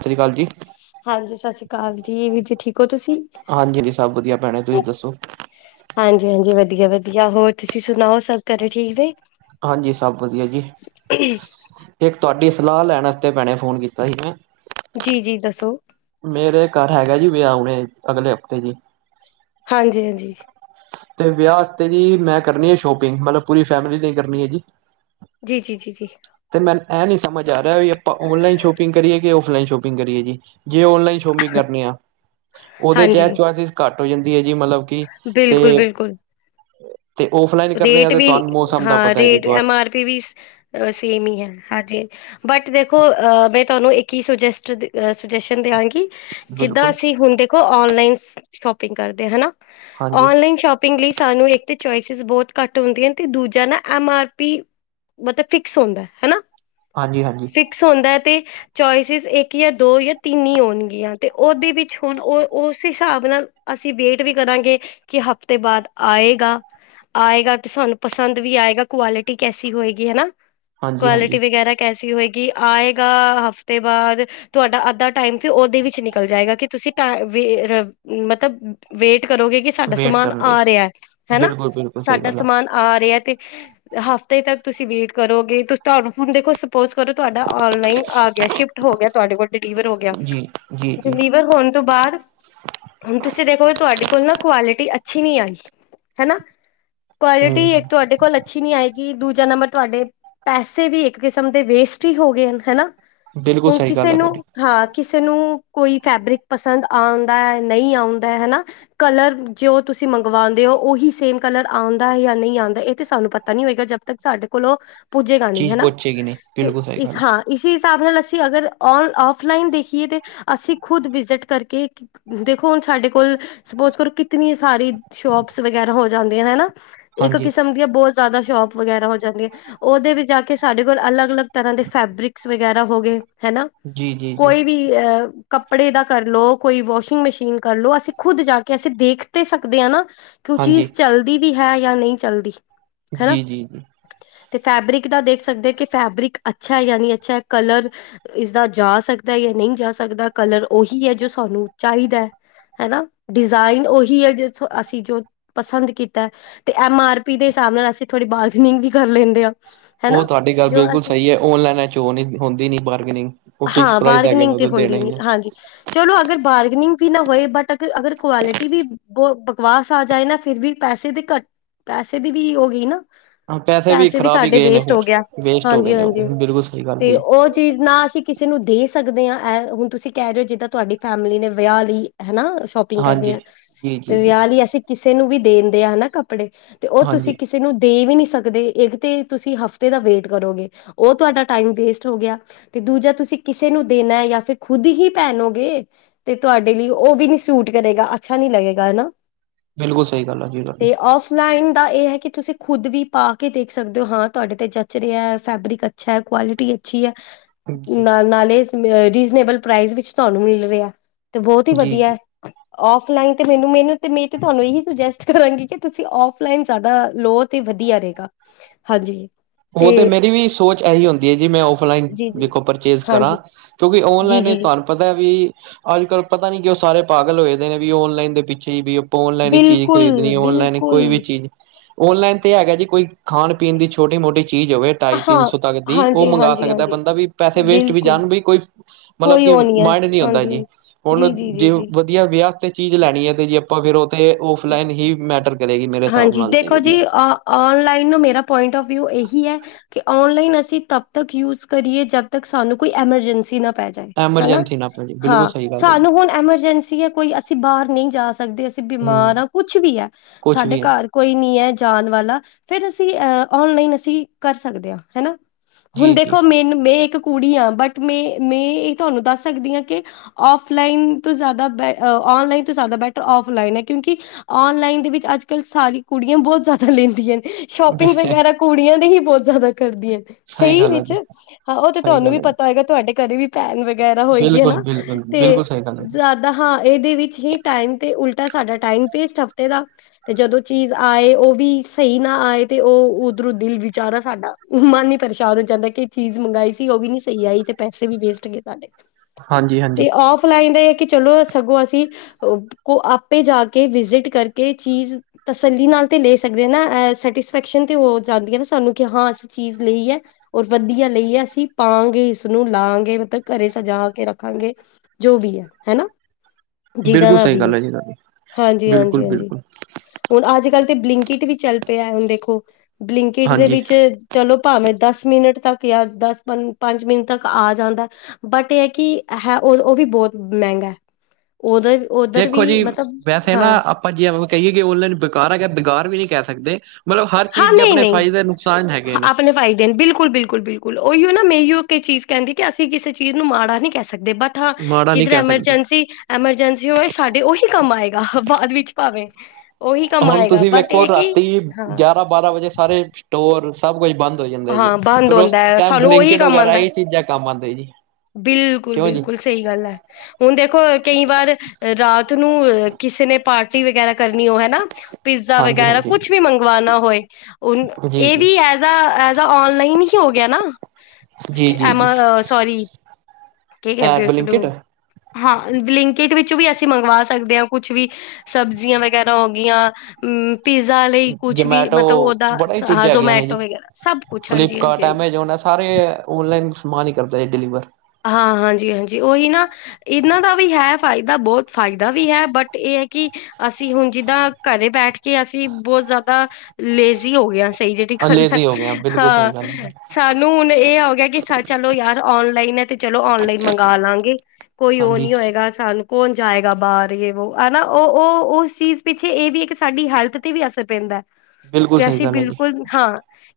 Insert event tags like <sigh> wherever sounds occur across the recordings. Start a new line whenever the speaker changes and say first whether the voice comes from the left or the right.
right: ਸਤਿ ਸ਼ੀ ਅਕਾਲ ਜੀ।
left: ਹਾਂਜੀ ਸਤਿ ਸ੍ਰੀ ਅਕਾਲ ਜੀ, ਵੀਰ ਜੀ ਠੀਕ ਹੋ ਤੁਸੀਂ?
right: ਹਾਂਜੀ ਹਾਂਜੀ ਸਭ ਵਧੀਆ ਭੈਣੇ ਤੁਸੀਂ ਦੱਸੋ
left: ਹਾਂਜੀ ਹਾਂਜੀ ਵਧੀਆ ਵਧੀਆ, ਹੋਰ ਤੁਸੀਂ ਸੁਣਾਔ ਸਭ ਘਰੇ ਠੀਕ ਨੇ।
right: ਹਾਂਜੀ ਸਭ ਵਧੀਆ ਜੀ, ਇੱਕ ਤੁਹਾਡੀ ਸਲਾਹ ਲੈਣ ਵਸਤੇ ਭੈਣੇ ਫੋਨ ਕੀਤਾ ਸੀਗਾ।
left: ਜੀ ਜੀ ਦੱਸੋ?
right: ਮੇਰੇ ਘਰ ਹੈਗਾ ਜੀ ਵਿਆਹ, ਹੁਣੇ ਅਗਲੇ ਹਫ਼ਤੇ ਜੀ।
left: ਹਾਂਜੀ ਹਾਂਜੀ।
right: ਤੇ ਵਿਆਹ ਤੇ ਜੀ, ਮੈਂ ਕਰਨੀ ਆ ਸ਼ੋਪਿੰਗ ਮਤਲਬ ਪੂਰੀ ਫੈਮਲੀ ਲਈ ਕਰਨੀ ਹੈ ਜੀ।
left: ਜੀ ਜੀ ਜੀ ਜੀ।
right: ਤੇ ਮੈਨੂੰ ਆ ਨਈ, ਸਮਝ ਆ ਰਿਹਾ ਵੀ ਆਪਾਂ ਔਨਲਾਈਨ ਸ਼ੋਪਿੰਗ ਕਰੀਏ, ਕਿ ਔਫਲਾਈਨ ਸ਼ੋਪਿੰਗ ਕਰੀਏ ਜੀ, ਜੇ ਔਨਲਾਈਨ ਕਰਨੀ ਆ ਉਹਦੇ ਚ ਇਹ
left: ਹਾਂਜੀ
right: ਚੁਇਸਿਸ ਘੱਟ ਹੋ ਜਾਂਦੀ ਹੈ ਜੀ ਮਤਲਬ ਕਿ ਤੇ
left: ਬਿਲਕੁਲ ਬਿਲਕੁਲ
right: ਤੇ ਔਫਲਾਈਨ ਕਰਨੇ ਆ
left: ਰੇਟ
right: ਤੇ
left: ਵੀ
right: ਤੁਹਾਨੂੰ ਮੌਸਮ ਦਾ
left: ਹਾਂ
right: ਪਤਾ ਹੈ ਜੀ
left: ਰੇਟ
right: ਬਾਹਰ
left: ਐਮ ਆਰ ਪੀ ਵੀ ਸੇਮ ਹੀ ਹੈ, ਹਾਂਜੀ ਬਟ ਦੇਖੋ ਮੈਂ ਤੁਹਾਨੂੰ, ਇੱਕ ਹੀ ਸੁਜੈਸ਼ਨ ਦਿਆਂਗੀ ਕਿ ਜਿੱਦਾਂ,
right: ਬਿਲਕੁਲ
left: ਅਸੀਂ ਹੁਣ ਦੇਖੋ ਔਨਲਾਈਨ ਸ਼ੋਪਿੰਗ ਕਰਦੇ ਹਾਂ ਹਨਾ
right: ਹਾਂਜੀ
left: ਔਨਲਾਈਨ ਸ਼ੋਪਿੰਗ ਲਈ, ਸਾਨੂੰ ਇੱਕ ਚੋਆਇਸ ਬਹੁਤ ਘੱਟ ਹੁੰਦੀ, ਤੇ ਦੂਜਾ ਨਾ ਐਮ ਆਰ ਪੀ ਮਤਲਬ, ਫਿਕਸ ਹੁੰਦਾ ਹਨਾ।
right: ਹਾਂਜੀ ਹਾਂਜੀ
left: ਫਿਕਸ, ਹੁੰਦਾ ਹੈ ਤੇ ਚੋਇਸਿਸ ਇੱਕ ਜਾਂ ਦੋ ਜਾਂ ਤਿੰਨ ਹੋਣਗੀਆਂ ਤੇ ਉਹਦੇ ਵਿੱਚ ਹੁਣ ਉਹ ਉਸ ਹਿਸਾਬ ਨਾਲ ਅਸੀਂ ਵੇਟ ਵੀ ਕਰਾਂਗੇ ਕਿ, ਹਫ਼ਤੇ ਬਾਅਦ ਆਏਗਾ ਆਏਗਾ ਤੇ ਸਾਨੂੰ ਪਸੰਦ ਵੀ ਆਏਗਾ ਕੁਆਲਿਟੀ ਕੈਸੀ ਹੋਏਗੀ ਹਨਾ
right: ਹਾਂਜੀ
left: ਕੁਆਲਿਟੀ
right: ਹਾਂਜੀ
left: ਵਗੈਰਾ ਕ ਹੋਏਗੀ ਆਏਗਾ ਹਫ਼ਤੇ ਬਾਅਦ ਤੁਹਾਡਾ ਅੱਧਾ ਟਾਈਮ ਤੇ ਉਹਦੇ ਵਿੱਚ ਨਿਕਲ ਜਾਏਗਾ ਕਿ ਤੁਸੀਂ ਮਤਲਬ ਵੇਟ ਕਰੋਗੇ ਕਿ, ਸਾਡਾ
right: ਵੇਟ
left: ਸਮਾਨ
right: ਕਰਨ ਲਈ
left: ਆ ਰਿਹਾ ਹਨਾ
right: ਬਿਲਕੁਲ ਬਿਲਕੁਲ ਸਹੀ
left: ਸਾਡਾ
right: ਗੱਲ
left: ਸਮਾਨ ਆ ਰਿਹਾ ਤੇ ਹਫ਼ਤੇ ਤੱਕ ਤੁਸੀਂ ਵੇਟ ਕਰੋਗੇ ਤੁਸੀਂ ਤੁਹਾਨੂੰ ਹੁਣ ਦੇਖੋ ਪੋਸਟ ਕਰੋ ਤੁਹਾਡਾ ਔਨਲਾਈਨ ਆ ਗਿਆ ਸ਼ਿਫਟ ਹੋ ਗਿਆ ਤੁਹਾਡੇ ਕੋਲ ਡਿਲੀਵਰ ਹੋ ਗਿਆ।
right: ਜੀ ਜੀ ਜੀ
left: ਡਿਲੀਵਰ ਹੋਣ ਤੋਂ ਬਾਅਦ ਹੁਣ ਤੁਸੀਂ ਦੇਖੋ ਤੁਹਾਡੇ ਕੋਲ ਨਾ ਕੁਆਲਿਟੀ ਅ ਅੱਛੀ ਨਹੀਂ ਆਈ ਹਨਾ ਕੁਆਲਿਟੀ ਇੱਕ
right: ਹੂੰ
left: ਤੁਹਾਡੇ ਕੋਲ ਅੱਛੀ ਨਹੀਂ ਆਏਗੀ ਕਿ ਦੂਜਾ ਨੰਬਰ ਤੁਹਾਡੇ ਪੈਸੇ ਵੀ ਇੱਕ ਕਿਸਮ ਦੇ ਵੇਸਟ ਹੀ ਹੋ ਗਏ ਹਨ ਹਨਾ
right: ਬਿਲਕੁਲ
left: ਹੁਣ
right: ਸਹੀ ਗੱਲ
left: ਕਿਸੇ
right: ਆ ਤੁਹਾਡੀ
left: ਨੂੰ, ਹਾਂ ਕਿਸੇ ਨੂੰ ਕੋਈ ਫੈਬਰਿਕ ਪਸੰਦ ਆਉਂਦਾ ਹੈ ਨਹੀਂ ਆਉਂਦਾ ਹਨਾ ਕਲਰ ਜੋ ਤੁਸੀਂ ਮੰਗਵਾਉਂਦੇ ਹੋ ਉਹੀ ਸੇਮ ਕਲਰ ਆਉਂਦਾ ਹੈ ਜਾਂ ਨਹੀਂ ਆਉਂਦਾ ਇਹ ਤੇ ਸਾਨੂੰ ਪਤਾ ਨੀ ਹੋਏਗਾ ਜਦ ਤੱਕ ਸਾਡੇ ਕੋਲੋਂ ਪੁੱਜੇਗਾ ਨੀ
right: ਚੀਜ਼
left: ਹਨਾ?
right: ਪਹੁੰਚੇਗੀ ਨਹੀਂ ਬਿਲਕੁਲ ਸਹੀ ਗੱਲ ਹੈ
left: ਹਿਸਾਬ ਨਾਲ ਅਸੀਂ ਅਗਰ ਔਫਲਾਈਨ ਦੇਖੀਏ ਤੇ ਅਸੀਂ ਖੁਦ ਵਿਜਿਟ ਕਰਕੇ ਦੇਖੋ ਹੁਣ ਸਾਡੇ ਕੋਲ ਸਪੋਜ ਕਰੋ ਇਤਨੀ ਸਾਰੀ ਸ਼ੋਪਸ ਵਗੈਰਾ ਹੋ ਜਾਂਦੀਆਂ ਹਨਾ, ਇੱਕ
right: ਹਾਂਜੀ
left: ਕਿਸਮ ਦੀਆਂ ਬਹੁਤ ਜ਼ਿਆਦਾ ਸ਼ੋਪ ਵਗੈਰਾ ਹੋ ਜਾਂਦੀ ਹੈ ਉਹਦੇ ਵਿੱਚ ਜਾ ਕੇ ਸਾਡੇ ਕੋਲ ਅਲੱਗ ਅਲੱਗ ਤਰ੍ਹਾਂ ਦੇ ਫੈਬਰਿਕਸ ਵਗੈਰਾ ਹੋਗੇ। ਹਨਾ
right: ਜੀ ਜੀ ਜੀ
left: ਕੋਈ ਵੀ ਅਹ ਕ ਕੱਪੜੇ ਦਾ ਕਰ ਲਉ ਕੋਈ ਵਾਸ਼ਿੰਗ ਮਸ਼ੀਨ ਕਰ ਲਉ ਅਸੀਂ ਖੁਦ ਜਾ ਕੇ ਅਸੀਂ ਦੇਖ ਤਾਂ ਸਕਦੇ ਹਾਂ ਨਾ। ਕਿਉਂ
right: ਹਾਂਜੀ
left: ਚੀਜ਼ ਦੀਦੀ ਹੈ ਨਈ ਚੱਲਦੀ ਹਨਾ
right: ਜੀ ਜੀ ਜੀ।
left: ਤੇ ਫੈਬਰਿਕ ਦਾ ਦੇਖ ਸਕਦੇ ਕਿ ਫੈਬਰਿਕ ਅੱਛਾ ਯਾਨੀ ਅੱਛਾ ਕਲਰ ਇਸਦਾ ਜਾ ਸਕਦਾ ਹੈ ਨਹੀਂ ਜਾ ਸਕਦਾ ਕਲਰ ਉਹੀ ਹੈ ਜੋ ਸਾਨੂੰ ਚਾਹੀਦਾ ਹੈ। ਹਨਾ ਡਿਜ਼ਾਇਨ ਉਹੀ ਹੈ ਜ ਅਸੀਂ ਜੋ ਪਸੰਦ ਕੀਤਾ ਤੇ, ਐਮ ਆਰ ਪੀ ਦੇ ਹਿਸਾਬ ਨਾਲ ਅਸੀਂ ਥੋੜ੍ਹੀ, ਬਾਰਗਨਿੰਗ ਵੀ ਕਰ ਲੈਂਦੇ ਹਾਂ।
right: ਉਹ
left: ਹਨਾ
right: ਤੁਹਾਡੀ ਗੱਲ
left: ਜੋ ਅਸੀਂ
right: ਬਿਲਕੁਲ ਸਹੀ ਐ, ਓਨਲਾਈਨਾਂ ਚੋਂ ਨ ਹੁੰਦੀ ਨੀ ਬਾਰਗਨਿੰਗ। ਉਹ ਫਿਕਸ
left: ਹਾਂ,
right: ਪ੍ਰਾਈਜ਼ ਹੈਗੇ ਨੇ
left: ਬਾਰਗਨਿੰਗ ਤੇ
right: ਉਹਦੇ ਦੇਣੇ
left: ਹੁੰਦੀ
right: ਹੀ
left: ਨੀ
right: ਨੇ
left: ਹਾਂਜੀ ਚਲੋ ਅਗਰ ਬਾ ਬਾਰਨਿੰਗ ਵੀ ਨਾ ਹੋਏ ਬਟ ਅ ਅਗਰ ਕੁਆਲਿਟੀ ਵੀ ਬਕਵਾਸ ਆ ਜਾਏ ਨਾ ਫਿਰ ਵੀ ਪੈਸੇ ਦੇ ਘੱਟ ਪੈਸੇ ਦੀ ਵੀ ਹੋ ਗਈ ਨਾ।
right: ਹਾਂ,
left: ਪੈਸੇ ਵੀ
right: ਖ਼ਰਾਬ ਹੀ
left: ਸਾਡੇ
right: ਗਏ ਨੇ
left: ਵੇਸਟ ਹੋ
right: ਫਿਰ
left: ਗਿਆ,
right: ਵੇਸਟ ਹੋ ਗਏ ਨੇ
left: ਹਾਂਜੀ-ਹਾਂਜੀ,
right: ਉਹਦੇ ਬਿਲਕੁਲ ਸਹੀ ਗੱਲ ਹੈ
left: ਤੇ
right: ਜੀ
left: ਉਹ ਚੀਜ਼ ਨਾ ਅਸੀਂ ਕਿਸੇ ਨੂ ਨੂੰ ਦੇ ਸਕਦੇ ਹਾਂ ਇਹ ਹੁਣ ਤੁਸੀਂ ਕਹਿ ਰਹੇ ਹੋ ਜਿੱਦਾਂ ਤੁਹਾਡੀ ਫੈਮਲੀ ਨੇ ਵਿਆਹ ਲਈ ਹੇਨਾ, ਸ਼ੋਪਿੰਗ ਕਰਨੀ
right: ਹਾਂਜੀ
left: ਏ,
right: ਜੀ ਜੀ
left: ਤੇ
right: ਜੀ
left: ਵਿਆਹ ਲਈ ਅਸੀਂ ਕਿਸੇ ਨੂੰ ਵੀ ਦੇਣਦੇ ਆਂ ਨਾ ਕੱਪ ਕੱਪੜੇ ਤੇ ਉਹ ਤੁਸੀਂ
right: ਹਾਂਜੀ
left: ਕਿਸੇ ਨੂੰ ਦੇ ਵੀ ਨਹੀਂ ਸ ਸਕਦੇ ਇੱਕ ਤੇ ਤੁਸੀਂ ਹਫ਼ਤੇ ਦਾ ਵੇਟ ਕਰੋਗੇ ਉਹ ਤੁਹਾਡਾ ਟਾਈਮ ਵੇਸਟ ਹੋ ਗਿਆ ਤੇ ਦੂਜਾ ਤੁਸੀਂ ਕਿਸੇ ਨੂੰ ਦੇਨੇ ਯਾ ਫਿਰ ਖੁਦ ਹੀ ਪੈਨੋਗੇ ਤੇ ਤੁਹਾਡੇ ਲਈ ਉਹ ਵੀ ਨੀ ਸੂਟ ਕਰੇਗਾ। ਅੱਛਾ ਨੀ ਲੱਗੇਗਾ ਹੇਨਾ,
right: ਬਿਲਕੁਲ ਸਹੀ ਗੱਲ ਆ ਜੀ ਤੁਹਾਡੀ
left: ਤੇ ੳਫਲਾਈਨ ਦਾ ਇਹ ਹੈ ਕੇ ਤੁਸੀਂ ਖੁਦ ਵੀ ਪਾ ਕੇ ਦੇਖ ਸਕਦੇ ਹੋ ਹਾਂ ਤੁਹਾਡੇ ਤੇ ਜਚ ਰਿਹਾ ਐ ਫੈਬਰਿਕ ਅੱਛਾ ਐ ਕੁਆਲਿਟੀ ਅੱਛੀ ਐ ।
right: ਜੀ
left: ਨਾਲ ਨਾਲੇ ਰੀਜਨੇਬਲ ਪ੍ਰਾਈਸ ਵਿਚ ਤੁਹਾਨੂੰ ਮਿਲ ਰਿਹਾ ਤੇ ਬਹੁਤ ਹੀ
right: ਜੀ ਜੀ
left: ਵਧੀਆ ਐ। ਔਫਲਾਈਨ ਤੇ ਮੈਨੂੰ, ਮੈਨੂੰ ਮੈਂ ਤੁਹਾਨੂੰ ਇਹ ਸੁਜਸਟ ਕਰਾਂਗੀ ਕਿ ਤੁਸੀਂ ਔਫਲਾਈਨ ਜਿਆਦਾ ਲੋ। ਵਧੀਆ ਰਹੇਗਾ ਹਾਂਜੀ।
right: ਔ ਤੇ ਮੇਰੀ ਵੀ ਸੋਚ ਇਹੀ ਹੁੰਦੀ ਹੈ ਜੀ, ਮੈਂ ਔਫਲਾਈਨ
left: ਜੀ ਜੀ
right: ਦੇਖੋ, ਪਰ ਚੇਂਜ ਕਰਾਂ
left: ਹਾਂਜੀ
right: ਕਿਉਂਕਿ
left: ਜੀ
right: ਔਨਲਾਈਨ
left: ਜੀ
right: ਇਹ
left: ਜੀ
right: ਤੁਹਾਨੂੰ ਪਤਾ ਹੈ ਵੀ? ਅੱਜ ਕੱਲ ਪਤਾ ਨੀ ਕਿਉਂ ਉਹ ਸਾਰੇ ਪਾਗਲ ਹੋਏ ਨੇ ਵੀ, ਔਨਲਾਈਨ ਦੇ ਪਿੱਛੇ ਵੀ। ਔਨਲਾਈਨ ਹੀ ਚੀਜ਼
left: ਬਿਲਕੁਲ
right: ਖਰੀਦਣੀ, ਔਨਲਾਈਨ
left: ਬਿਲਕੁਲ
right: ਕੋਈ ਵੀ ਚੀਜ਼। ਔਨਲਾਈਨ ਤੇ ਹੈਗਾ ਜੀ, ਕੋਈ ਖਾਣ ਪੀਣ ਦੀ ਛੋਟੀ ਮੋਟੀ ਚੀਜ਼ ਹੋਵੇ ਢਾਈ ਤਿੰਨ
left: ਹਾਂ
right: ਸੌ ਤੱਕ ਦੀ, ਔ
left: ਹਾਂਜੀ
right: ਮੰਗਵਾ
left: ਹਾਂਜੀ
right: ਸਕਦਾ
left: ਹਾਂਜੀ
right: ਬੰਦਾ, ਵੀ ਪੈਸੇ ਵੇਸਟ ਵੀ
left: ਬਿਲਕੁਲ
right: ਜਾਣ ਵੀ ਕੋਈ ਮਤਲਬ ਕਿ
left: ਕੋਈ
right: ਕੀ
left: ਉਹ ਨਹੀਂ ਹੈ
right: ਮਾਇਡ ਨੀ ਹੋਂਦਾ
left: ਹਾਂਜੀ
right: ਜੀ,
left: ਹਾਂਜੀ
right: ਹੁਣ
left: ਜੀ ਜੀ ਜੀ
right: ਜੇ
left: ਜੀ
right: ਵਧੀਆ ਵਿਆਹ ਤੇ ਚੀਜ਼ ਲੈਣੀ ਹੈ ਤੇ ਜੇ ਆਪਾਂ ਫਿਰ ਤੇ ਔਫਲਾਈਨ ਹੀ ਮੈਟਰ ਕਰੇਗੀ ਮੇਰੇ ਹਿਸਾਬ
left: ਹਾਂਜੀ
right: ਨਾਲ ਤੇ
left: ਦੇਖੋ ਜੀ
right: ਵਧੀਆ
left: ਔਨਲਾਈਨ ਨੂੰ, ਮੇਰਾ ਪੁਆਇੰਟ ਔਫ ਵਿੳ। ਇਹੀ ਹੈ ਕਿ ਔਨਲਾਈਨ ਅਸੀਂ ਤਬ ਤੱਕ ਯੂਜ ਕਰੀਏ, ਜਦ ਤੱਕ ਸਾਨੂੰ ਕੋਈ ਐਮਰਜੈਂਸੀ ਨਾ। ਪੈ ਜਾਏ ਹੈਨਾ।
right: ਐਮਰਜੈਂਸੀ ਨਾ ਪੈ ਬਿਲਕੁਲ
left: ਹਾਂ
right: ਸਹੀ ਗੱਲ ਹੈ ਜੀ
left: ਸਾਨੂੰ ਹੁਣ ਐਮਰਜੈਂਸੀ ਹੈ ਕੋਈ, ਅਸੀਂ ਬਾਹਰ ਨਹੀਂ ਜਾ ਸਕਦੇ ਅਸੀਂ ਬਿਮਾਰ
right: ਹੂੰ,
left: ਹਾਂ ਕੁਛ ਵੀ ਹੈ,
right: ਕੁਛ
left: ਸਾਡੇ
right: ਵੀ ਹੈ
left: ਘਰ ਕੋਈ ਨੀ ਹੈ ਜਾਣ ਵਾਲਾ, ਫਿਰ ਅਸੀਂ ਔਨਲਾਈਨ ਅਸੀਂ ਕਰ ਸਕਦੇ ਆਂ ਹੈਨਾ, ਹੁਣ
right: ਜੀ, ਜੀ, ਜੀ
left: ਦੇਖੋ ਮੇਨ ਮੇਕ ਕੁੜੀ ਆ, ਬਟ ਮੈਂ ਮੈਂ ਇਹ ਤੁਹਾਨੂੰ ਦੱਸ ਸਕਦੀ ਹਾਂ ਕਿ ਔਫਲਾਈਨ ਤੋਂ ਜ਼ਿਆਦਾ ਬੇ ਔਨਲਾਈਨ ਤੋਂ ਜ਼ਿਆਦਾ ਬੈਟਰ ਔਫਲਾਈਨ ਹੈ, ਕਿਉਕਿ? ਕਿਉਂਕਿ ਔਨਲਾਈਨ ਦੇ ਵਿੱਚ ਅੱਜ ਕੱਲ੍ਹ ਸਾਰੀਆਂ ਕੁੜੀਆਂ ਬਹੁਤ ਜ਼ਿਆਦਾ ਲੈਂਦੀਆਂ ਨੇ। ਸ਼ੋਪਿੰਗ ਵਗੈਰਾ ਕੁੜੀਆਂ ਦੇ ਹੀ ਬਹੁਤ ਜ਼ਿਆਦਾ। ਕਰਦੀ ਹੈ ਸਹੀ
right: ਗੱਲ ਹੈ
left: ਵਿੱਚ
right: ਜੀ,
left: ਹਾਂ ਉਹ ਤੇ
right: ਸਹੀ
left: ਤੁਹਾਨੂੰ ਵੀ
right: ਗੱਲ ਹੈ ਜੀ।
left: ਪਤਾ ਹੋਏਗਾ, ਤੁਹਾਡੇ ਘਰੇ ਵੀ। ਭੈਣ ਵਗੈਰਾ ਹੋਏਗੀ
right: ਬਿਲਕੁਲ,
left: ਹੈਨਾ,
right: ਬਿਲਕੁਲ,
left: ਤੇ
right: ਬਿਲਕੁਲ ਸਹੀ ਗੱਲ ਹੈ ਜੀ।
left: ਜ਼ਿਆਦਾ ਹਾਂ ਇਹਦੇ ਵਿੱਚ ਹੀ ਟਾਈਮ ਤੇ ਉਲਟਾ ਸਾਡਾ ਟਾਈਮ ਤੇ ਇਸ ਹਫਤੇ ਦਾ, ਤੇ ਜਦੋਂ ਚੀਜ਼ ਆਏ ਉਹ ਵੀ ਸਹੀ ਨਾ ਆਏ ਤੇ ਉਹ ਉਧਰੋਂ ਦਿਲ ਵਿਚਾਰ ਐ ਸਾਡਾ, ਮਨ ਹੀ ਪਰੇਸ਼ਾਨ ਹੋ ਜਾਂਦਾ ਕਿ ਚੀਜ਼ ਮੰਗਾਈ ਸੀ, ਔ ਵੀ ਨੀ ਸਹੀ ਆਈ ਤੇ ਪੈਸੇ ਵੀ ਵੇਸਟ ਗਏ। ਸਾਡੇ
right: ਹਾਂਜੀ, ਹਾਂਜੀ
left: ਤੇ ਔਫਲਾਈਨ ਏ। ਕਿ ਚਲੋ ਸਗੋਂ ਅਸੀਂ, ਕੋ ਆਪੇ ਜਾ ਕੇ। ਜਾਂ ਕੇ ਵਿਜਿਟ ਕਰਕੇ ਚੀਜ਼ ਤਸੱਲੀ ਨਾਲ ਤੇ ਲੈ ਸਕਦੇ ਨਾ, ਅਹ ਸੈਟਿਸਫੈਕਸ਼ਨ ਤੇ ਹੋ ਜਾਂਦੀ ਹੈ ਨਾ। ਤੁਹਾਨੂੰ ਕਿ ਹਾਂ ਅਸੀਂ ਚੀਜ਼ ਲਈ ਹੈ, ਔਰ ਵਧੀਆ ਲਈ ਹੈ, ਅਸੀਂ ਪਾਗੇ ਇਸਨੂੰ ਲਾਗੇ ਇਹਨੂੰ ਤਾਂ ਘਰੇ। ਸਜਾ ਕੇ ਰੱਖਾਂਗੇ, ਜੋ ਵੀ ਹੈ ਹੈਨਾ।
right: ਬਿਲਕੁਲ ਸਹੀ ਗੱਲ ਹੈ ਜੀ ਤੁਹਾਡੀ।
left: ਹਾਂਜੀ ਹਾਂਜੀ
right: ਬਿਲਕੁਲ,
left: ਹਾਂਜੀ
right: ਬਿਲਕੁਲ
left: ਹੁਣ ਅੱਜ ਕੱਲ੍ਹ ਤੇ ਬਲਿੰਕਿਟ ਵੀ ਚੱਲ ਪਿਆ ਹੈ, ਹੁਣ ਦੇਖੋ? ਬਲਿੰਕਿਟ ਦੇ
right: ਹਾਂਜੀ।
left: ਵਿੱਚ ਚਲੋ ਭਾਵੇਂ। ਦਸ ਮਿੰਟ ਤੱਕ, ਜਾਂ ਦਸ ਪੰਜ ਮਿੰਟ ਤੱਕ, ਆ ਜਾਂਦਾ, ਬਟ ਇਹ ਹੈ ਕਿ ਹੈ ਔ, ਔ ਵੀ। ਵੀ ਬਹੁਤ ਮਹਿੰਗਾ ਹੈ ਉਧਰ-ਉਧਰ ਵੀ ਮਤਲਬ।
right: ਤੇ
left: ਹਾਂ
right: ਨਾ ਆਪਾਂ ਜੇ ਆਪਾਂ ਕਹੀਏ ਔਨਲਾਈਨ ਬੇਕਾਰ ਹੈਗਾ ਬੇਕਾਰ ਵੀ ਨੀ ਕਹਿ ਸਕਦੇ। ਮਤਲਬ ਹਰ ਚੀਜ਼
left: ਹਾਂ
right: ਦੇ ਆਪਣੇ
left: ਨਹੀਂ-ਨਹੀਂ
right: ਫਾਇਦੇ ਨੁਕਸਾਨ ਹੈਗੇ ਨੇ,
left: ਆਪਣੇ ਭਾਈ ਦੇਣ ਬਿਲਕੁਲ-ਬਿਲਕੁਲ-ਬਿਲਕੁਲ ਉਹੀ ਨਾ। ਮੇਰੀ ਉਹ ਇੱਕ ਚੀਜ਼ ਕਹਿੰਦੀ ਕਿ ਅਸੀਂ ਕਿਸੇ ਚੀਜ਼ ਨੂੰ ਮਾੜਾ ਨਹੀਂ ਕਹੇ। ਸਕਦੇ ਬਟ ਹਾਂ
right: ਮਾੜਾ ਨਹੀਂ
left: ਕਿੱਧਰ
right: ਕਹਿ ਸਕਦੇ।
left: ਐਮਰਜੈਂਸੀ-ਐਮਰਜੈਂਸੀ ਹੋਵੇ ਸਾਡੇ ਉਹੀ ਕੰਮ ਆਏਗਾ ਬਾਅਦ ਵਿੱਚ ਭਾਵੇਂ। ਉਹੀ ਕੰਮ
right: ਹੁਣ
left: ਆਏਗਾ
right: ਤੁਸੀਂ
left: ਬਟ
right: ਵੇਖੋ
left: ਇਹ ਕਿ
right: ਰਾਤੀ
left: ਹਾਂ
right: ਗਿਆਰਾਂ ਬਾਰਾਂ ਵਜੇ ਸਾਰੇ ਸਟੋਰ ਸਭ ਕੁਝ ਬੰਦ। ਹੋ ਜਾਂਦਾ ਜੀ
left: ਹਾਂ ਬੰਦ
right: ਫਿਰ ਉਸ
left: ਹੁੰਦਾ ਹੈ
right: ਟਾਈਮ
left: ਸਾਨੂੰ
right: ਬਲਿੰਕਟ ਵਗੈਰਾ ਇਹ ਚੀਜ਼ਾਂ ਕੰਮ ।
left: ਬਿਲਕੁਲ-ਬਿਲਕੁਲ ਸਹੀ ਗੱਲ ਹੈ ਹੁਣ ਦੇਖੋ ਕਈ ਵਾਰ ਰਾਤ ਨੂੰ ਅਹ। ਕਿਸੇ ਨੇ ਪਾਰਟੀ ਵਗੈਰਾ ਕਰਨੀ ਹੋ ਹਨਾ ਪੀਜ਼ਾ
right: ਹਾਂਜੀ,
left: ਵਗੈਰਾ
right: ਹਾਂਜੀ,
left: ਕੁਛ ਵੀ ਮੰਗਵਾਉਣਾ ਹੋਏ।
right: ਜੀ,
left: ਇਹ
right: ਜੀ।
left: ਵੀ ਐਜ-ਐਜ ਆ ਔਨਲਾਈਨ ਹੀ ਹੋ ਗਿਆ ਨਾ।
right: ਜੀ ਜੀ
left: ਐਮ
right: ਜੀ
left: ਸੋਰੀ ਕੀ
right: ਐ
left: ਕਹਿੰਦੇ ਇਸ
right: ਬਲਿੰਕਿਟ
left: ਨੂੰ। ਹਾਂ ਬਲਿੰਕਟ ਵਿੱਚੋਂ ਵੀ ਅਸੀਂ ਮੰਗਵਾ ਸਕਦੇ ਹਾਂ ਕੁਛ ਵੀ ਸਬਜ਼ੀਆਂ ਵਗੈਰਾ ਹੋ ਗਈਆਂ ਅਮ। ਪੀਜ਼ਾ ਲਈ ਕੁਛ ਵੀ
right: ਜਮੈਟੋ
left: ਮਤਲਬ ਓਦਾ
right: ਬੜਾ ਹੀ ਚੀਜ਼ਾਂ ਹੈਗੀਆਂ ਨੇ ਜੀ
left: ਜ਼ੋਮੈਟੋ ਵਗੈਰਾ ਸਭ ਕੁਛ
right: ਫਲਿੱਪਕਾਰਟ
left: ਹਾਂਜੀ-ਹਾਂਜੀ-ਹਾਂਜੀ।
right: ਐਮਾਜੋਨ ਸਾਰੇ ਔਨਲਾਈਨ ਸਮਾਨ ਹੀ ਕਰਦੇ ਹੈ ਡਿਲੀਵਰ।
left: ਹਾਂ ਹਾਂਜੀ-ਹਾਂਜੀ ਉਹੀ ਨਾ ਇਹਨਾਂ ਦਾ ਵੀ ਹੈ। ਫਾਇਦਾ ਬਹੁਤ ਫਾਇਦਾ ਵੀ ਹੈ ਬਟ ਇਹ ਹੈ ਕਿ ਅਸੀਂ ਹੁਣ ਜਿੱਦਾਂ ਘਰੇ ਬੈਠ ਕੇ ਅਸੀਂ ਬਹੁਤ। ਜ਼ਿਆਦਾ ਲੇਜ਼ੀ ਹੋ ਗਿਆ ਸੀ। ਸਹੀ ਜਿਹੜੀ ਗੱਲ ਹੈ
right: ਲੇਜ਼ੀ ਹੋ ਗਏ ਆ ਬਿਲਕੁਲ ਸਹੀ
left: ਹਾਂ
right: ਗੱਲ ਹੈ
left: ਸਾਨੂੰ ਹੁਣ ਇਹ ਆ ਗਿਆ ਕਿ ਚਲੋ ਯਾਰ। ਔਨਲਾਈਨ ਹੈ ਤੇ ਚਲੋ ਔਨਲਾਈਨ ਮੰਗ ਲਵਾਂਗੇ ਕੋਈ ਉਹ
right: ਹਾਂਜੀ
left: ਨੀ ਹੋਏਗਾ ਸਾਨੂੰ ਕੌਣ ਜਾਏਗਾ ਬਾਰ ਜੇ ਵੋ ਹਨਾ, ਉਹ ਉਹ ਉਸ ਚੀਜ਼ ਪਿੱਛੇ ਇਹ ਵੀ ਹੈ ਕਿ ਸਾਡੀ ਹੈਲਥ ਤੇ ਵੀ ਅਸਰ ਪੈਂਦਾ।
right: ਬਿਲਕੁਲ
left: ਕਿ
right: ਸਹੀ
left: ਅਸੀਂ
right: ਗੱਲ ਹੈ ਜੀ
left: ਬਿਲਕੁਲ ਹਾਂ,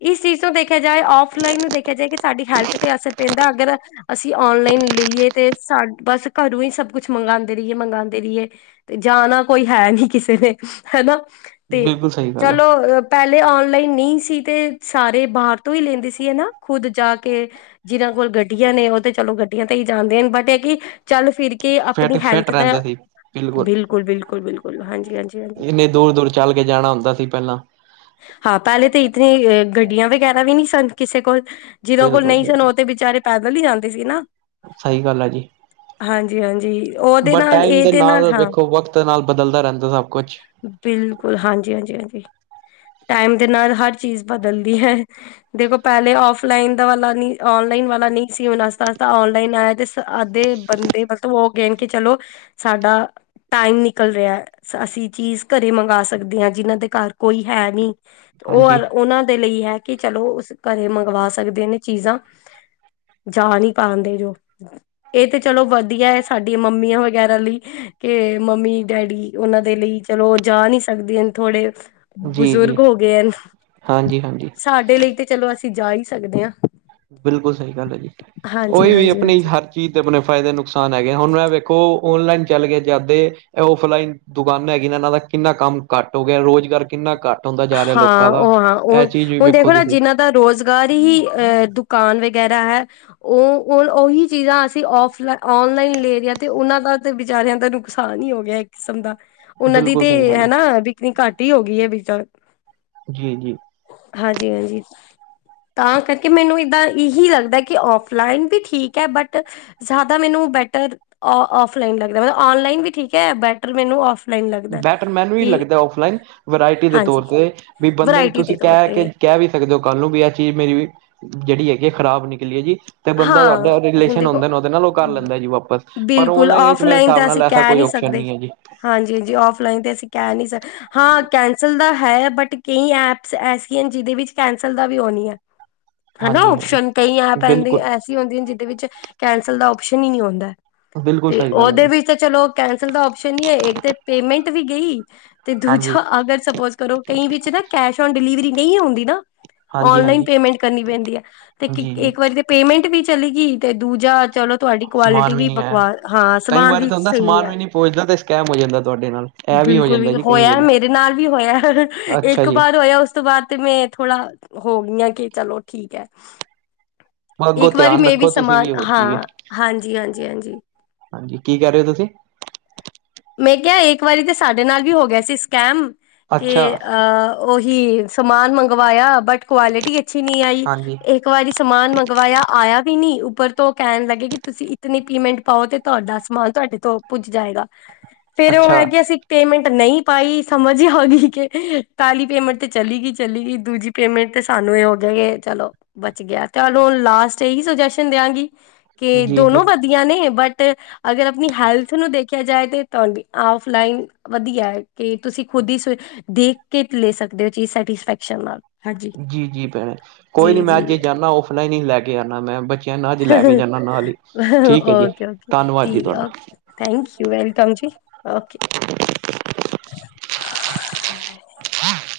left: ਇਸ ਚੀਜ਼ ਤੋਂ ਦੇਖਿਆ ਜਾਵੇ ਆਫਲਾਈਨ ਨੂੰ ਦੇਖਿਆ ਜਾਏ ਕਿ ਸਾਡੀ ਹੈਲਥ ਤੇ ਅਸਰ ਪੈਂਦਾ ਅਗਰ, ਅਸੀਂ ਔਨਲਾਈਨ ਲਈਏ ਤੇ ਸਾ ਬਸ ਘਰੋਂ ਹੀ ਸਭ ਕੁਛ ਮੰਗਗਾਉਂਦੇ ਰਹੀਏ ਮੰਗਵਾਉਂਦੇ ਰਹੀਏ ਤੇ, ਜਾਣਾ ਕੋਈ ਹੈ ਨਹੀਂ ਕਿਸੇ ਨੇ ਹਨਾ ਤੇ
right: ਬਿਲਕੁਲ ਸਹੀ ਗੱਲ ਆ
left: ਚਲੋ ਪਹਿਲੇ ਆਣ ਨਹੀਂ ਸੀ ਤੇ ਸਾਰੇ ਬਾਹਰ ਤੋਂ ਹੀ ਲੈਂਦੇ ਸੀ ਹਨਾ ਖੁੱਦ ਜਾ ਕੇ ਜਿਨਾਂ ਕੋਲ ਗੱਡੀਆਂ ਨੇ, ਤੇ ਚਲੋ ਗੱਡੀਆਂ ਤੇ ਹੀ ਜਾਂਦੇ ਹਨ ਬਟ ਇਹ ਕਿ ਚੱਲ ਫਿਰ ਕੀ, ਕੇ ਆਪਣੀ
right: ਫਿਟ ਫਿਟ
left: ਹੈਲਥ ਦਾ
right: ਰਹਿੰਦੇ ਸੀ ਬਿਲਕੁਲ
left: ਬਿਲਕੁਲ-ਬਿਲਕੁਲ-ਬਿਲਕੁਲ, ਹਾਂਜੀ-ਹਾਂਜੀ-ਹਾਂਜੀ,
right: ਇੰਨੇ ਦੂਰ ਦੂਰ ਚੱਲ ਕੇ ਜਾਣਾ ਹੁੰਦਾ ਸੀ ਪਹਿਲਾਂ
left: ਹਾਂ ਪਹਿਲੇ ਤਾਂ ਇਤੇ ਗੱਡੀਆਂ ਵਗੈਰਾ ਵੀ ਨਹੀਂ ਸਨ ਕਿਸੇ ਕੋਲ ਜਿਹਨਾਂ ਕੋਲ
right: ਬਿਲਕੁਲ
left: ਨਹੀਂ ਸਨ
right: ਬਿਲਕੁਲ
left: ਉਹ ਤੇ ਵਿਚਾਰੇ ਪੈਦਲ ਹੀ ਜਾਂਦੇ ਸੀ ਨਾ
right: ਸਹੀ ਗੱਲ ਆ ਜੀ,
left: ਹਾਂਜੀ ਹਾਂਜੀ ਉਹਦੇ
right: ਬੱਟ
left: ਨਾਲ
right: ਟਾਈਮ ਦੇ
left: ਇਹਦੇ
right: ਨਾਲ
left: ਹਾਂ
right: ਵੇਖੋ ਵਕਤ ਨਾਲ ਬਦਲਦਾ ਰਹਿੰਦਾ ਸਭ ਕੁਛ,
left: ਬਿਲਕੁਲ ਹਾਂਜੀ-ਹਾਂਜੀ-ਹਾਂਜੀ, ਟਾਈਮ ਦੇ ਨਾਲ ਹਰ ਚੀਜ਼ ਬਦਲਦੀ ਹੈ ਦੇਖੋ ਪਹਿਲੇ ਆਫਲਾਈਨ ਦਾ ਵਾਲਾ ਆਨਲਾਈਨ ਵਾਲਾ ਨਹੀਂ ਸੀ ਉਹਨਾਂ ਨਾਲ ਤਾਂ ਆਨਲਾਈਨ ਆਇਆ ਦੇ ਬੰਦੇ ਮਤਲਬ ਉਹ ਗੇਮ ਕਿ ਚਲੋ ਸਾਡਾ ਟਾਈਮ ਨਿਕਲ ਰਿਹਾ ਅਸੀਂ ਚੀਜ਼ ਘਰੇ ਮੰਗਵਾ ਸਕਦੇ ਹਾਂ ਜਿਹਨਾਂ ਦੇ ਘਰ, ਕੋਈ ਹੈ ਨਹੀਂ ਤੇ ਉਹ
right: ਹਾਂਜੀ
left: ਉਹਨਾਂ ਦੇ ਲਈ ਹੈ ਕਿ ਚਲੋ ਉਸ ਘਰੇ ਮੰਗਵਾ ਸਕਦੇ ਨੇ ਚੀਜ਼ਾਂ ਜਾ ਨੀ ਪਾਂਦੇ ਜੋ ਇਹ ਤੇ ਚਲੋ ਵਧੀਆ ਹੈ ਸਾਡੀਆਂ ਮੰਮੀਆਂ ਵਗੈਰਾ ਲਈ ਮੰਮੀ ਡੈਡੀ ਉਹਨਾਂ ਦੇ ਲਈ ਚਲੋ ਜਾ ਨਹੀਂ ਸਕਦੇ ਥੋੜੇ
right: ਜੀ ਜੀ
left: ਬਜ਼ੁਰਗ ਹੋ ਗਏ ਹਨ
right: ਹਾਂਜੀ ਹਾਂਜੀ
left: ਸਾਡੇ ਲਈ ਤੇ ਚਲੋ ਅਸੀਂ ਜਾ ਹੀ ਸਕਦੇ ਹਾਂ।
right: ਬਿਲਕੁਲ ਸਹੀ ਗੱਲ ਹੈ ਜੀ
left: ਹਾਂਜੀ
right: ਉਹੀ ਵੀ
left: ਹਾਂਜੀ
right: ਆਪਣੀ
left: ਹਾਂਜੀ
right: ਹਰ ਚੀਜ਼ ਦੇ ਆਪਣੇ ਫਾਇਦੇ ਨੁਕਸਾਨ ਹੈ। ਹੁਣ ਐ ਵੇਖੋ, ਔਨਲਾਈਨ ਚੱਲ ਗੇ ਜਾਂਦੇ ਔਫਲਾਈਨ ਦੁਕਾਨਾਂ ਹੈਗ ਨੇ ਇਹਨਾਂ ਦਾ ਕਿੰਨਾ ਕੰਮ ਘੱਟ ਹੋ ਗਿਆ ਰੋਜ਼ਗਾਰ, ਕਿੰਨਾ ਘੱਟ ਹੁੰਦਾ ਜਾ ਰਿਹਾ
left: ਹਾਂ
right: ਲੋਕਾਂ ਦਾ
left: ਉਹ ਹਾਂ ਉਹ
right: ਇਹ ਚੀਜ਼ ਵੀ
left: ਹੁਣ
right: ਵੇਖੋ
left: ਦੇਖੋ ਨਾ
right: ਤੁਸੀਂ
left: ਜਿਹਨਾਂ ਦਾ ਰੁਜ਼ਗਾਰ ਹੀ ਅਹੁ ਕੌਣ ਵਗੈਰਾ ਹੈ ਉਹ ਉਹੀ ਚੀਜ਼ਾਂ ਅਸੀਂ ਆਫ ਔਨਲਾਈਨ ਲੇ ਰਹੇ ਆ ਤੇ ਉਹਨਾਂ ਦਾ ਦਾ, ਤੇ ਬਿਚਾਰਿਆਂ ਦਾ ਨੁਕਸਾਨ ਹੀ ਹੋ ਗਿਆ ਇੱਕ ਕਿਸਮ ਦਾ, ਉਹਨਾਂ ਦੀ
right: ਬਿਲਕੁਲ ਸਹੀ
left: ਤੇ
right: ਗੱਲ ਆ
left: ਹਨਾ ਬਿਕਨੀ ਘੱਟ ਹੀ ਹੋ ਗਈ ਹੈ ਐ,
right: ਜੀ ਜੀ,
left: ਹਾਂਜੀ ਹਾਂਜੀ ਤਾਂ ਕਰਕੇ ਮੈਨੂੰ ਇਦਾਂ ਇਹੀ ਲੱਗਦਾ ਕਿ ਆਫਲਾਈਨ ਵੀ ਠੀਕ ਹੈ ਬਟ ਜਿਆਦਾ ਮੈਨੂੰ ਬੈਟਰ ਆਫਲਾਈਨ ਲੱਗ ਰਿਹਾ ਆਨਲਾਈਨ ਵੀ ਠੀਕ ਹੈ ਬੈਟਰ ਮੈਨੂੰ ਔਫਲਾਈਨ ਲੱਗਦਾ
right: ਬੈਟਰ ਮੈਨੂੰ ਵੀ
left: ਕਿ
right: ਲੱਗਦਾ ਆਫਲਾਈਨ ਵਰਾਇਟੀ ਦੇ
left: ਹਾਂਜੀ
right: ਤੌਰ ਤੇ ਵੀ ਬੰਦੇ ਨੂੰ
left: ਵਰਾਇਟੀ ਦੇ
right: ਤੁਸੀਂ
left: ਤੌਰ
right: ਕਹਿ ਕੇ
left: ਤੇ
right: ਕਹਿ ਵੀ ਸਕਦੇ ਹੋ ਕੱਲ ਨੂੰ ਵੀ ਇਹ ਚੀਜ਼ ਮੇਰੀ ਵੀ ਜਿਹੜੀ ਹੈਗੀ ਹੈ ਖਰਾਬ ਨਿਕਲੀ ਹੈ ਜੀ ਤੇ ਬੰਦਾ
left: ਹਾਂ
right: ਤੁਹਾਡਾ
left: ਹੁਣ
right: ਰਿਲੇਸ਼ਨ
left: ਦੇਖੋ
right: ਹੁੰਦੇ ਉਹਦੇ ਨਾਲ ਉਹ ਕਰ ਲੈਂਦਾ ਜੀ ਵਾਪਸ ਪਰ
left: ਬਿਲਕੁਲ
right: ਔਨਲਾਈਨ ਮੇਰੇ
left: ਔਫਲਾਈਨ
right: ਹਿਸਾਬ
left: ਤਾਂ
right: ਨਾਲ
left: ਅਸੀਂ
right: ਐਸਾ
left: ਕਹਿ
right: ਕੋਈ
left: ਨਹੀਂ
right: ਓਪਸ਼ਨ
left: ਸਕਦੇ
right: ਨਹੀਂ ਹੈ ਜੀ
left: ਹਾਂਜੀ ਜੀ ਆਫ਼ ਨ ਤੇ ਅਸੀਂ ਕਹਿ ਨਹੀਂ ਹਾਂ ਕੈਂਸਲ ਤਾਂ ਹੈ ਬਟ ਕਈ ਐਪਸ ਐਸੀਆਂ ਜਿਹਦੇ ਵਿੱਚ ਕੈਂ ਦਾ ਵੀ ਹੋ ਨਹੀਂ ਹੈ ਹਨਾ
right: ਹਾਂਜੀ ਹਾਂਜੀ
left: ਓਪਸ਼ਨ ਕਈ ਐ ਪਦੇ
right: ਬਿਲਕੁਲ
left: ਐਸੀ ਹੁੰਦੀਆਂ ਜਿਹਦੇ ਵਿੱਚ ਕੈਂਸਲ ਦਾ ਆਪਸ਼ਨ ਹੀ ਨਹੀਂ ਆੁੰਦਾ
right: ਬਿਲਕੁਲ
left: ਤੇ
right: ਸਹੀ ਗੱਲ ਹੈ
left: ਓਦੇ
right: ਜੀ।
left: ਵਿਚ ਤਾਂ ਚਲੋ ਕੈਂਸਲ ਦਾ ਆਪਸ਼ਨ ਨ ਹੈ ਇੱਕ ਤੇ ਪੇਮੈਂਟ ਵੀ ਗਈ ਤੇ
right: ਹਾਂਜੀ।
left: ਦੂਜਾ ਅਗਰ ਸਪੋਜ ਕਰੋ ਕਈ ਵਿੱਚ ਨਾ ਕੈਸ਼ ਆਨ ਡਿਲੀਵਰੀ ਨਹੀਂ ਆਉਂਦੀ ਨਾ
right: ਹਾਂਜੀ,
left: ਆਨਲਾਈਨ
right: ਹਾਂਜੀ,
left: ਪੇਮੈਂਟ ਕਰਨੀ ਪੈਂਦੀ ਹੈ ਤੇ
right: ਜੀ, ਜੀ
left: ਇੱਕ ਵਾਰੀ ਪੇਮੈਂਟ ਵੀ ਚਲੀ ਗਈ ਅਤੇ ਦੂਜਾ ਚਲੋ ਤੁਹਾਡੀ ਕੁਆਲਿਟੀ
right: ਸਮਾਨ
left: ਵੀ
right: ਨਹੀਂ ਆਇਆ।
left: ਬਕਵਾ ਹਾਂ
right: ਕਈ
left: ਸਮਾਨ
right: ਵਾਰੀ
left: ਵੀ
right: ਤਾਂ ਹੁੰਦਾ
left: ਸਹੀ ਨੀ
right: ਸਮਾਨ
left: ਆਇਆ
right: ਵੀ ਨਹੀਂ ਪਹੁੰਚਦਾ ਤੇ ਸਕੈਮ ਹੋ ਜਾਂਦਾ ਤੁਹਾਡੇ ਨਾਲ ਇਹ ਹੋ
left: ਬਿਲਕੁਲ ਵੀ
right: ਜਾਂਦਾ ਜੀ ਕਈ
left: ਹੋਇਆ
right: ਵਾਰੀ।
left: ਮੇਰੇ ਨਾਲ ਵੀ ਹੋਇਆ
right: ਅੱਛਾ
left: ਇੱਕ
right: ਜੀ,
left: ਵਾਰ ਹੋਇਆ ਉਸ ਤੋਂ ਬਾਅਦ ਤੇ ਮੈਂ ਥੋੜਾ ਹੋ ਗਈ ਹਾਂ ਕਿ ਚਲੋ ਠੀਕ ਹੈ
right: ਅੱਗੋਂ
left: ਇੱਕ ਵਾਰੀ
right: ਧਿਆਨ
left: ਮੈਂ ਵੀ
right: ਰੱਖੋ ਤੁਸੀਂ
left: ਸਮਾਨ
right: ਹੋਰ ਕੀ ਹੈ
left: ਹਾਂ, ਹਾਂਜੀ ਹਾਂਜੀ ਹਾਂਜੀ।
right: ਹਾਂਜੀ, ਕੀ ਕਹਿ ਰਹੇ ਹੋ ਤੁਸੀਂ?
left: ਮੈਂ ਕਿਹਾ ਇੱਕ ਵਾਰੀ ਤੇ ਸਾਡੇ ਨਾਲ ਵੀ ਹੋ ਗਿਆ ਸੀ ਸਕੈਮ,
right: ਅੱਛਾ,
left: ਤੇ ਅ ਉਹ ਕਿ ਸਮਾਨ ਮੰਗਵਾਇਆ ਬਟ ਕੁਆਲਿਟੀ ਅੱਛੀ ਨਹੀਂ ਆਈ,
right: ਹਾਂਜੀ,
left: ਇੱਕ ਵਾਰੀ ਸਮਾਨ ਮੰਗਵਾਇਆ ਆਇਆ ਵੀ ਨੀ ਉੱਪਰ ਤੋਂ ਕਹਿਣ ਲੱਗੇ ਕਿ ਤੁਸੀਂ ਇਤਨੀ ਪੇਮੈਂਟ ਪਾਉ ਤੇ ਤੁਹਾਡਾ ਸਮਾਨ ਤੁਹਾਡੇ ਤੋਂ ਪੁੱਜ ਜਾਏਗਾ। ਫੇਰ ਉਹ
right: ਅੱਛਾ।
left: ਹੈਗੀ ਅਸੀਂ ਪੇਮੈਂਟ ਨਹੀਂ ਪਾਈ, ਸਮਝ ਹੀ ਆ ਗਈ ਕਿ ਖਾਲੀ ਪੇਮੈਂਟ ਤੇ ਚਲੀ ਗਈ। ਚਲੀ ਗਈ, ਦੂਜੀ ਪੇਮੈਂਟ ਤੇ ਸਾਨੂੰ ਇਹ ਹੋ ਗਿਆ ਕਿ ਚਲੋ ਬਚ ਗਿਆ, ਚਲ ਹੁਣ ਲਾਸਟ ਇਹੀ ਸੁਜੈਸ਼ਨ ਦਿਆਗੀ, ਕਿ
right: ਜੀ, ਜੀ,
left: ਦੋਨੋ ਵਧੀਆ ਨੇ ਬਟ ਅਗਰ ਆਪਣੀ ਹੈਲਥ ਨੂੰ ਦੇਖ ਦੇਖਿਆ ਜਾਏ ਤੇ ਤੁਹਾਡੀ ਆਫਲਾਈਨ ਵਧੀਆ ਹੈ, ਕਿ ਤੁਸੀਂ ਖੁਦ ਹੀ ਦੇਖ ਕੇ ਲੈ ਸਕ ਸਕਦੇ ਹੋ, ਚੀਜ਼ ਸੈਟਿਸਫੈਕਸ਼ਨ ਨਾਲ ਹਾਂਜੀ
right: ਜੀ ਜੀ ਭੈਣੇ, ਕੋਈ ਨੀ
left: ਜੀ
right: ਮੈਂ
left: ਜੀ
right: ਜੇ ਜਾਨਾ ਔਫਲਾਈਨ ਹੀ ਲੈ ਕੇ ਆਦਾ ਮੈਂ ਨੂੰ ਅੱਜ ਲੈ ਕੇ ਜਾਂਦਾ ਨਾਲ ਹੀ। ਠੀਕ ਹੈ ਜੀ,
left: ਓਕੇ
right: ਧੰਨਵਾਦ
left: ਓਕੇ
right: ਜੀ ਤੁਹਾਡਾ।
left: Okay, thank you. ਵੈਲਕਮ ਜੀ ਓਕੇ। <unintelligible>